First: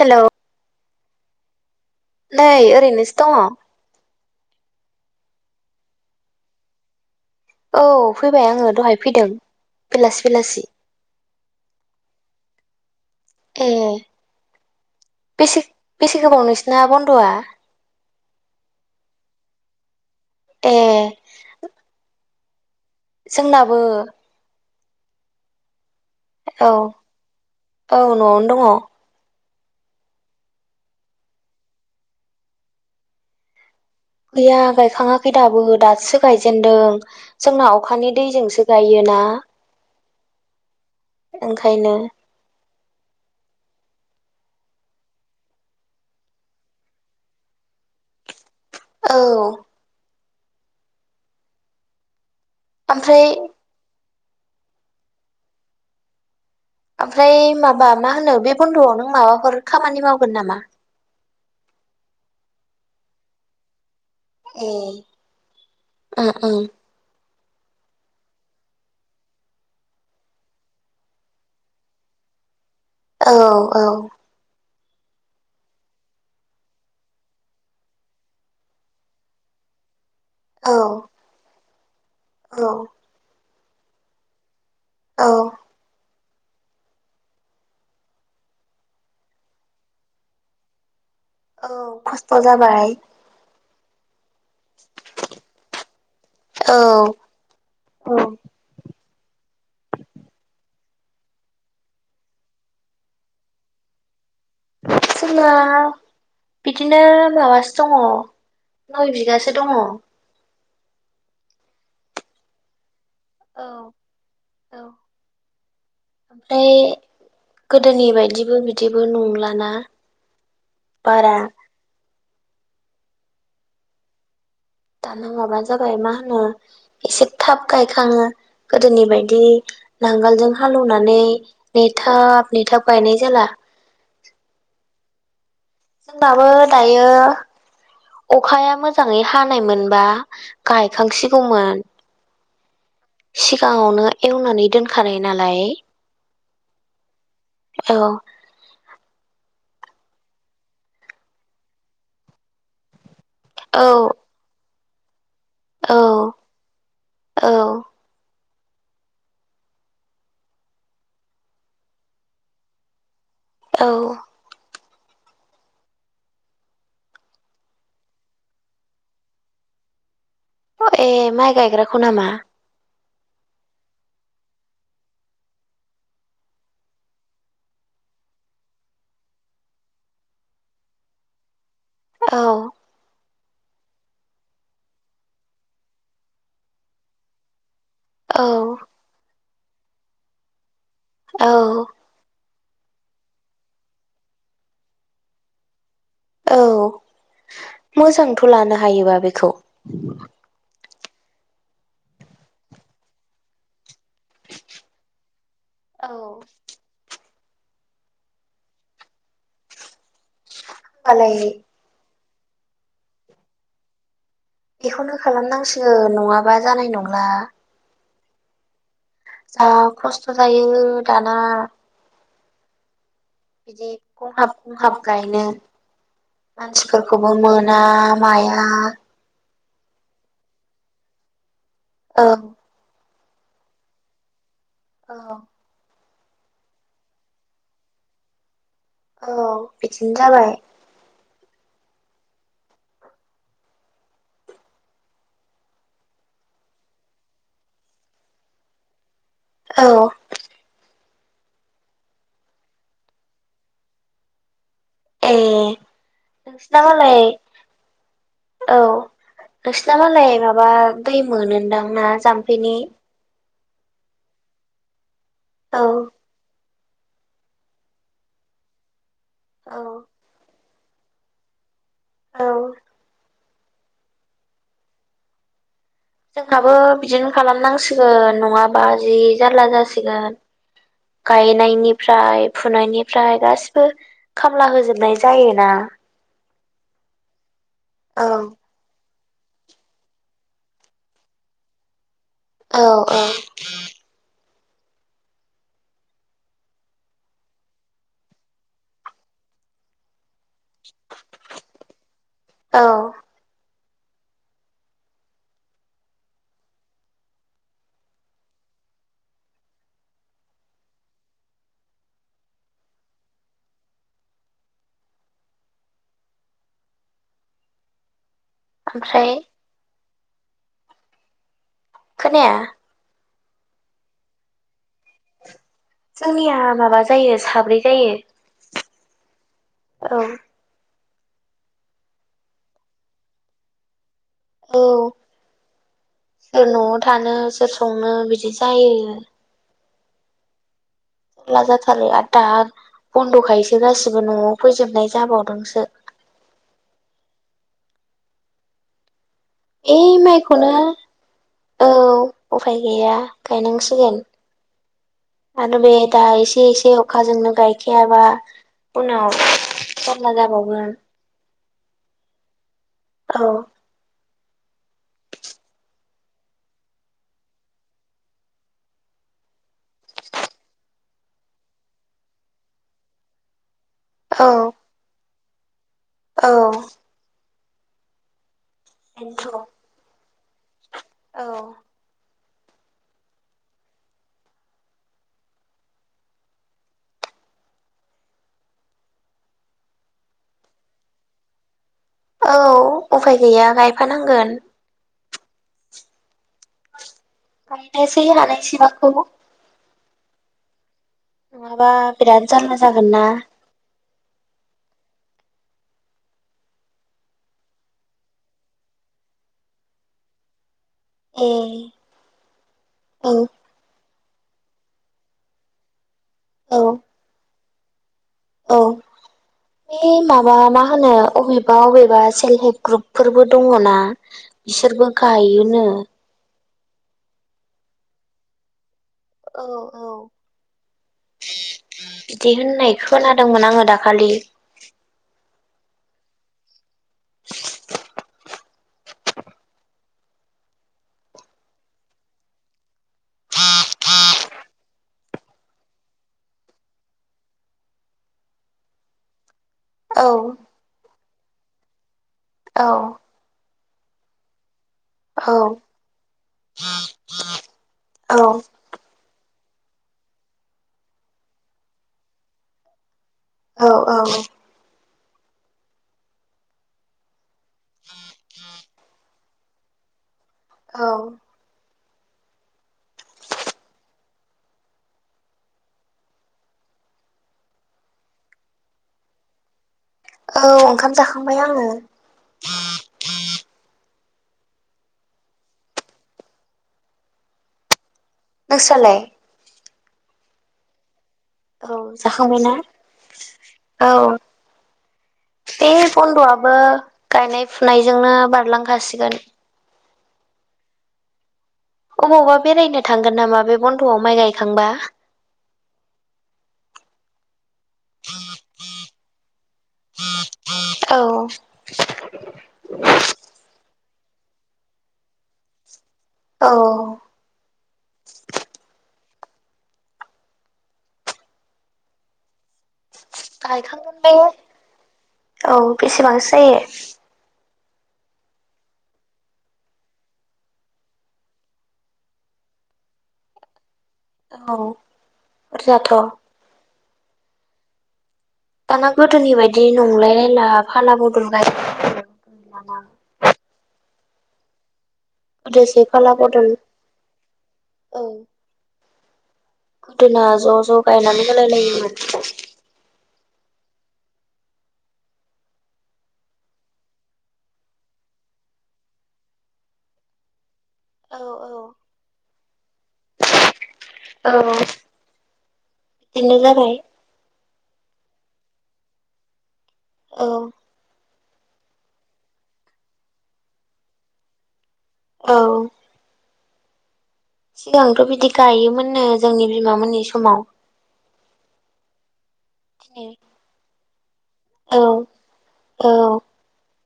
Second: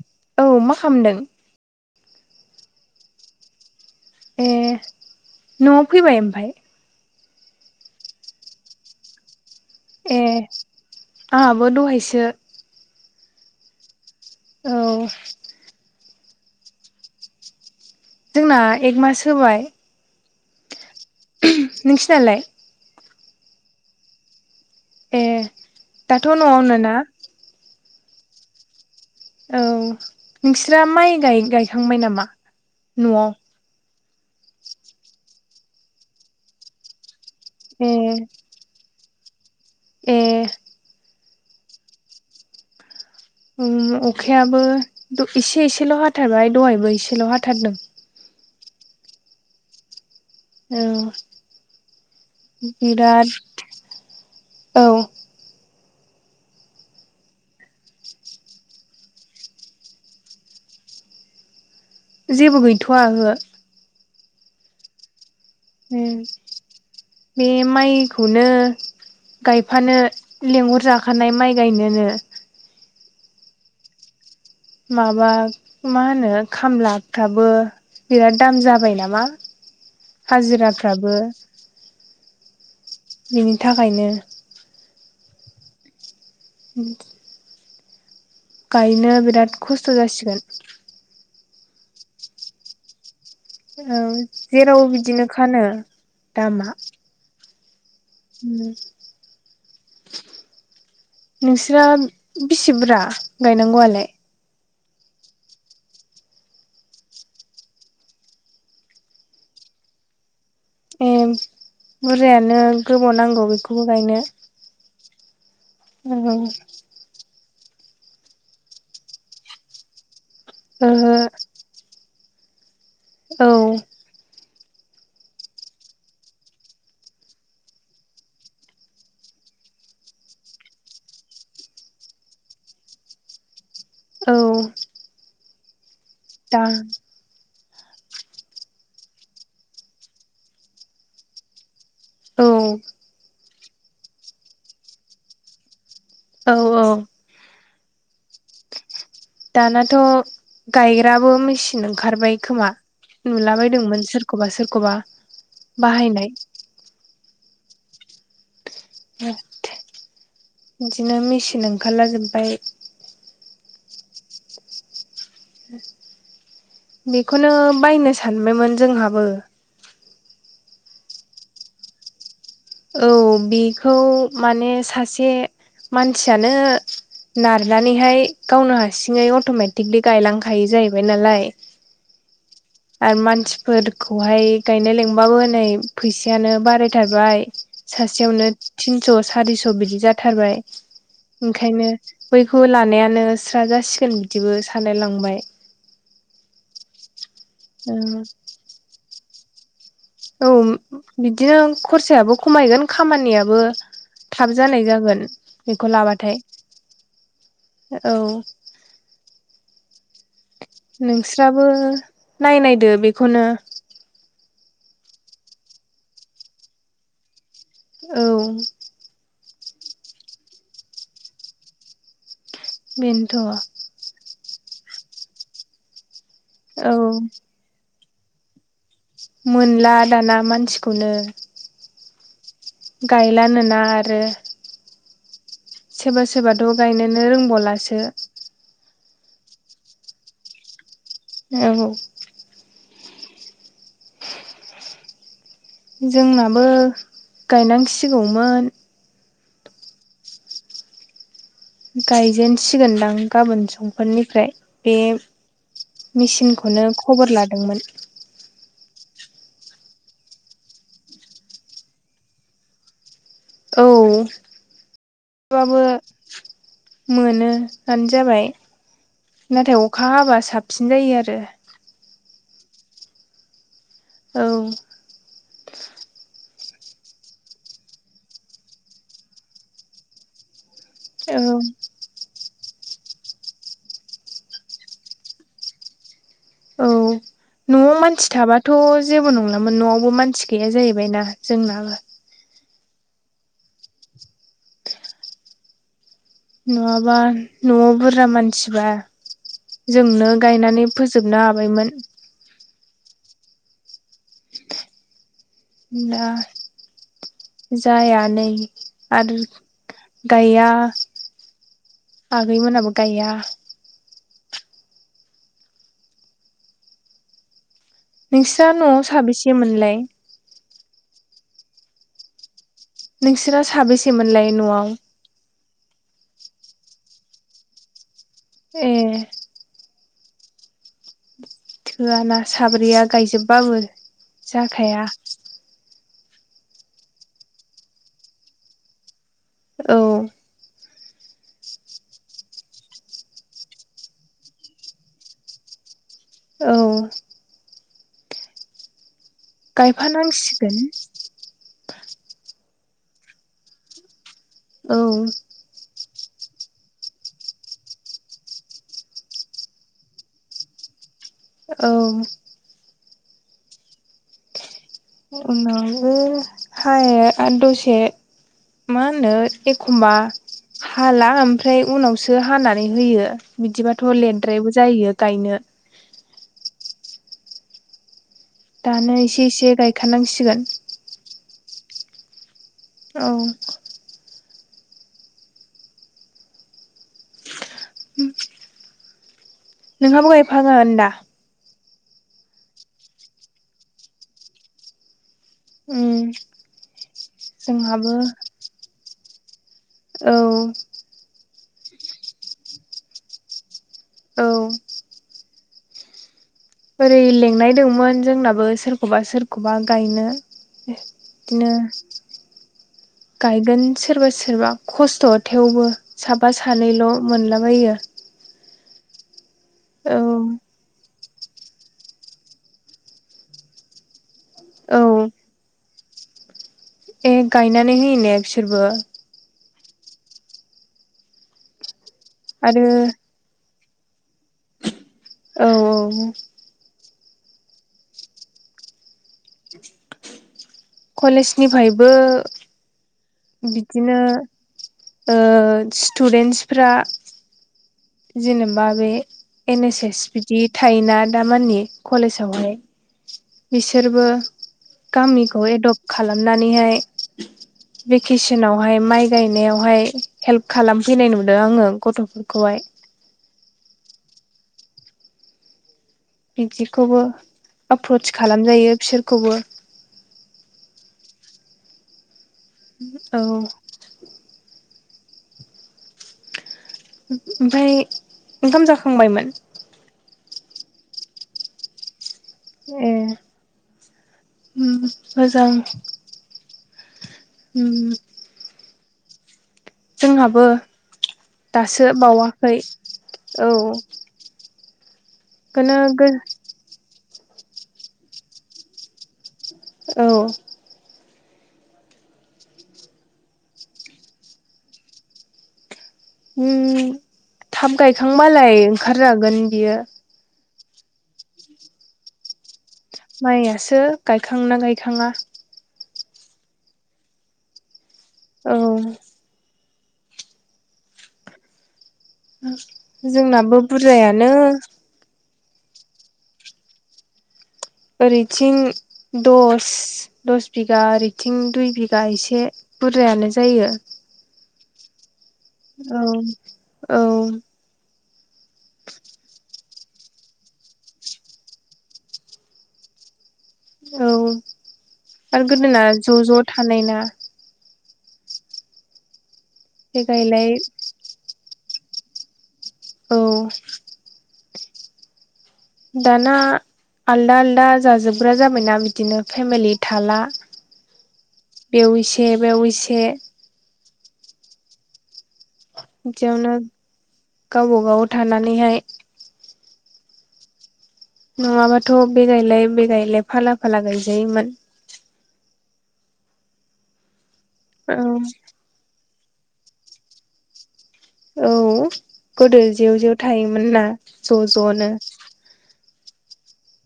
Hello औ मा खामदों? नै ओरैनोसो दङ। ए न'आव फैबाय ओमफाय? औ फैबाय आङो दहाय फैदों। ए बेलासि बिलासि आंहाबो दहायसो ए औ बेसे बेसे गोबाव नोंसोरना बन्द'आ? जोंना एक मास होबाय। ए नोंसिनालाय? जोंनाबो। ए दाथ' औ न'आवनो ना? औ न'आवनो दङ। औ नोंस्रा माइ गाय-गायखांबाय नामा न'आव? गैया गायखाङाखै दाबो दासो गायजेनदों जोंना ए अखानि दैजोंसो गायोना। ए ओंखायनो। उम अखायाबो एसे एसेल' हाथारबाय दहायबो एसेल' हाथारदों। औ औ ओमफ्राय बिराद औ। ओमफ्राय माबा मा होनो बे बन्द'आव नों माबाफोर खामानि मावगोन नामा? जेबो गैथ'आ ओहो। ए। उम बे माइखौनो गायफानो लेंहर जाखानाय माइ गायनोनो। औ औ औ माबा मा होनो खामलाफ्राबो बिराद दाम जाबाय नामा? [unintelligible] औ हाजिराफ्राबो औ बिनि थाखायनो। औ उम गायनो बिराद खस्थ' जासिगोन। औ खस्थ' जाबाय। औ जेरावबो बिदिनो खानो दामा। औ उम नोंस्रा बेसे बुरा गायनांगौ आलाय? जोंना बिदिनो माबासो दङ नय बिगासो दङ। ए बुरजायानो गोबाव नांगौ बेखौबो गायनो। औ ओमफाय गोदोनि बायदिबो बिदिबो नंलाना ओहो बारा औ दाना माबा जाबाय मा होनो एसे थाब गायखाङो गोदोनि बायदि नांगोलजों हालेवनानै नेथाब नेथाब गायनाय जाला औ होनबाबो दा दायो अखाया मोजाङै हानाय मोनबा गायखांसिगौमोन औ सिगाङावनो एवनानै दोनखानाय नालाय औ औ औ दानाथ' गायग्राबो मेचिन ओंखारबाय खोमा नुलाबायदोंमोन औ सोर सोरखौबा सोरखौबा औ बाहायनाय औ बिदिनो मेचिन ओंखारला जोबबाय औ बेखौनो बायनो सानबायमोन जोंहाबो। अ ए माइ गायग्राखौ नामा। औ बेखौ माने सासे मानसियानो। नारनानैहाय गावनो हारसिङै अट'मेटिकलि गायलांखायो जाहैबाय नालाय। औ आरो मानसिफोरखौहाय गायनाय लिंबाबो नै फैसायानो बारायथारबाय औ सासेयावनो थिनस' सारिस' बिदि जाथारबाय औ ओंखायनो बैखौ लानायानो स्रा जासिगोन बिदिबो सानलायलांबाय औ मोजांथ' लानो हायोबा बेखौ औ बिदिनो खरसायाबो खमायगोन खामानियाबो थाब जानाय जागोन बेखौ औ लाबाथाय होमबालाय औ नोंस्राबो नायनायदो बेखौनो बेखौनो खालामनांसिग नङाबा जानाय नंला। औ जा खस्थ' जायो दाना। बेनोथ' बिदि गंहाब गंहाब गायनो औ मानसिफोरखौबो मोन ना माइाया मोनला दाना मानसिखौनो औ गायलानोना आरो अ सोरबा सोरबाथ' गायनोनो रोंबावलासो। औ बिदिनो जाबाय औ जोंनाबो गायनांसिगौमोन औ गायजेन सिगोनदां गाबोन समफोरनिफ्राय बे ए नोंसिना मेसिनखौनो मालाय खबर लादोंमोन औ नोंसिना मालाय माबा दै मोनोनदां ना जाम्फैनि औ औ थेवबाबो मोनो [unintelligible] जाबाय नाथाय औ अखा हाबा साब सिन जायो आरो औ औ जोंहाबो बिदिनो खालामनांसिगोन नङाबा जि जारला जासिगोन औ गायनायनि फ्राय फुनायनिफ्राय गासिबो खामला होजोबनाय जायोना औ न'आव औ मानसि थाबा थ' जेबो नंलामोन न'आवबो मानसि गैया जाहैबायना जोंनाबो औ-औ नङाबा न'आव बुरजा मानसिबा जोंनो गायनानै फोजोबनो हाबायमोन औ दा जाया नै आरो गाया आगैमोनहाबो गाया नोंसिना न'आव ओमफ्राय साबोसेमोनलाय खोनाया नोंसोरा साबेसेमोनलाय न'आव जोंनिया माबा जायो साब्रै जायो ए औ थोआ ना साब्रैया गायजोबबाबो औ जाखाया सोर न'आव थानो सोर संनो बिदि जायो औ लाजा थारला दा बन्द'खायसो गासिबो न'आव फैजोबनाय जाबावदोंसो औ एइ माइखौनो गायफानांसिगोन औ उफाय गैया गायनांसिगोन औ आरो बे दा एसे एसे अखाजोंनो गायखायाबा उनाव जारला जाबावगोन औ औ उनावबो हाया आरो दसे मा होनो एखमबा हाला ओमफ्राय उनावसो हानानै होयो बिदिबाथ' औ लेद्रायबो जायो गायनो औ दानो एसे बेनोथ' एसे गायखनांसिगोन औ औ नोंहाबो गायफाखागोन दा औ उफाय गैया गायफानांगोन। उम जोंहाबो गायनोसै हानाय सिबांखौ औ नङाबा बिराद जारला जागोन ना औ ओरै लेंनाय दंमोन जोंनाबो सोरखौबा सोरखौबा गायनो। ए बिदिनो औ गायगोन सोरबा सोरबा खस्त' थेवबो। साफा औ सानैल' मोनलाबायो। औ बे औ माबा मा होनो अबे अबेबा अबेबा सेल्फ हेल्प ग्रुप फोरबो दङोना औ बिसोरबो गायोनो ए गायनानै होयो ने बिसोरबो औ औ बिदि आरो होननाय खोना दोंमोन आङो दाखालि औ औ उम कलेज निफ्रायबो बिदिनो ओ स्टुदेन्टसफ्रा जेनेबा बे एन एस एस औ बिदि थायोना दामानि कलेजावहाय औ बिसोरबो गामिखौ एडप्ट खालामनानैहाय औ भेकेसनावहाय माइ गायनायावहाय हेल्प खालामफैनाय नुदों आङो गथ'फोरखौहाय। औ औ बिदिखौबो आप्रस खालामजायो बिसोरखौबो। औ औ ओमफ्राय ओंखाम जाखांबायमोन? औ ओंखाम जाखांबाय आङो। ए उम मोजां। उम नोंसालाय? जोंहाबो औ दासो जाखांबायना बावाखै औ। बे बेखौनो गो बन्द'आबो गायनाय फुनायजोंनो बारलांखासिगोन। औ अबावबा बेरायनो थांगोन नामा बे बन्द'आव माइ गायखांबा? उम थाब गायखांबालाय ओंखारजागोन बियो औ माइआसो गायखाङोना गायखाङा औ औ उम गायखांगोन बे औ बेसेबांसो जायो? ओरैथिं दस दस बिगा ओरैथिं दुइ बिगा एसे बुरजायानो जायो। औ बुरजाथ' औ औ दाना गोदोनि बायदि नंलाय रायला फाला बदल गाइ [unintelligible] औ आरो गोदोना गोदोसो फाला ज' ज' बदल थानाय ना औ गोदोना जायगायलाय ज' ज' गायनानै होलाय लायोमोन। औ दाना आलदा आलदा जाजोबग्रा जाबायना बिदिनो फेमिलि थाला औ औ बेव इसे बैयाव एसे औ-औ बिदियावनो गावबागाव थानानैहाय औ नङाबाथ' बेगायलाय बेगायलाय फाला फाला गायजायोमोन। औ औ सिगांथ' बिदि गायोमोननो जोंनि बिमामोननि समाव औ-औ गोदो जेव दिनै जेव थायोमोन ना ज' औ ज'नो औ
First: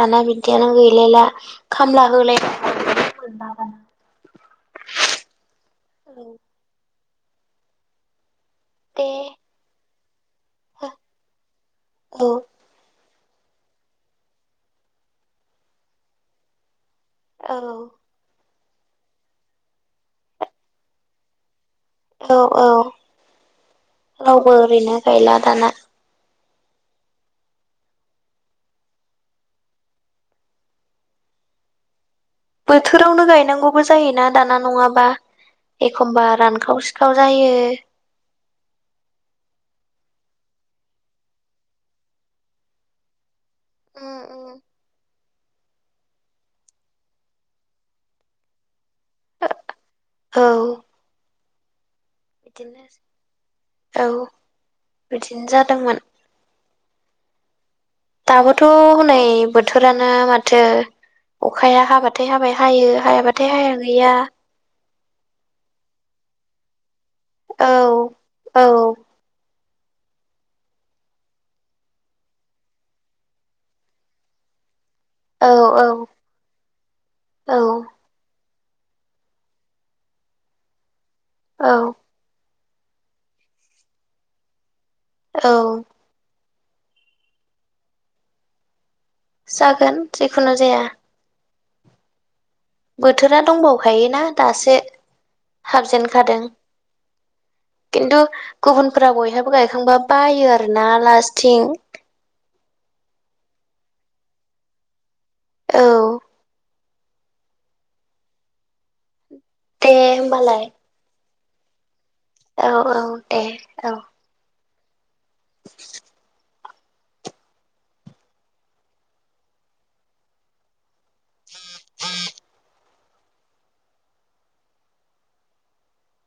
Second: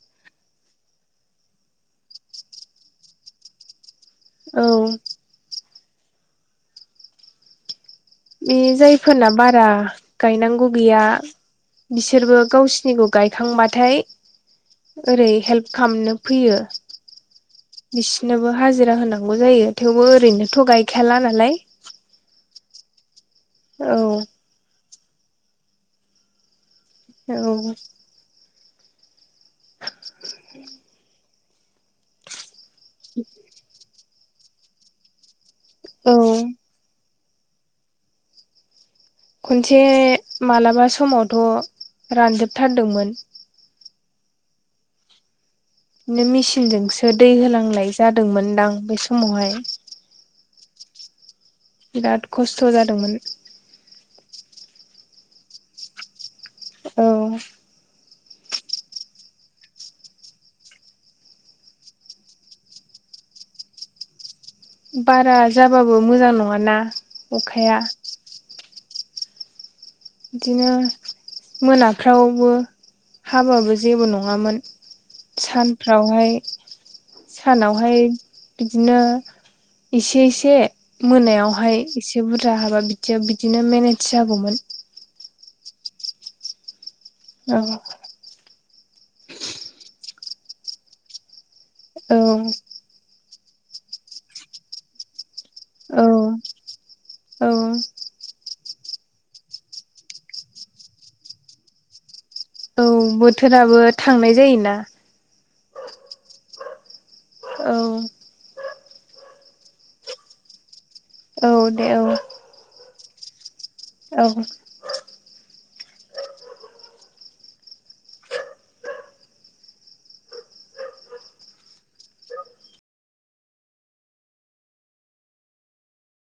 दाना बिदियानो गैलायला खामला होलाय [unintelligible] औ औ बि दे जायफोरना बारा गायनांगौ गैया औ बिसोरबो गावसोरनिखौ गायखांबाथाय ओरै हेल्प खालामनो फैयो। औ बिसिनोबो हाजिरा होनांगौ जायो थेवबो ओरैनोथ' गायखायाला नालाय औ औ औ रावबो ओरैनो गैला दाना औ [inaudible] बोथोरावनो गायनांगौबो जायोना दाना नङाबा औ एखमबा रानखाव सिखाव सिखाव जायो। खनसे मालाबा समावथ' रानजोबथारदोंमोन। उम उम नो मेसिनजोंसो दै होनांनाय जादोंमोन दां बे समावहाय औ बिराद खस्थ' जादोंमोन बिदिनो औ बिदिनो जादोंमोन औ दाबोथ' हनै बोथोरानो माथो अखाया हाबाथाय हाबाय हायो हायाबाथाय हाया गैया बारा जाबाबो मोजां नङाना अखाया औ-औ बिदिनो मोनाफ्रावबो हाबाबो जेबो नङामोन। औ औ सानफ्रावहाय औ सानावहाय बिदिनो एसे एसे मोनायाव औ हाय इसे बुरजा हाबा बिदियाव बिदिनो मेनेज जागौमोन। औ। ओं। जागोन जेखुनु जाया। औ। बोथोरा दंबावखायोना दासो औ हाबजेनखादों औ खिन्थु गुबुनफोरा बयहाबो गायखांबा बायो आरोना लास्थिं औ बोथोराबो थांनाय जायोना। औ। औ। दे होनबालाय। औ दे औ। औ औ दे। औ। [inaudible]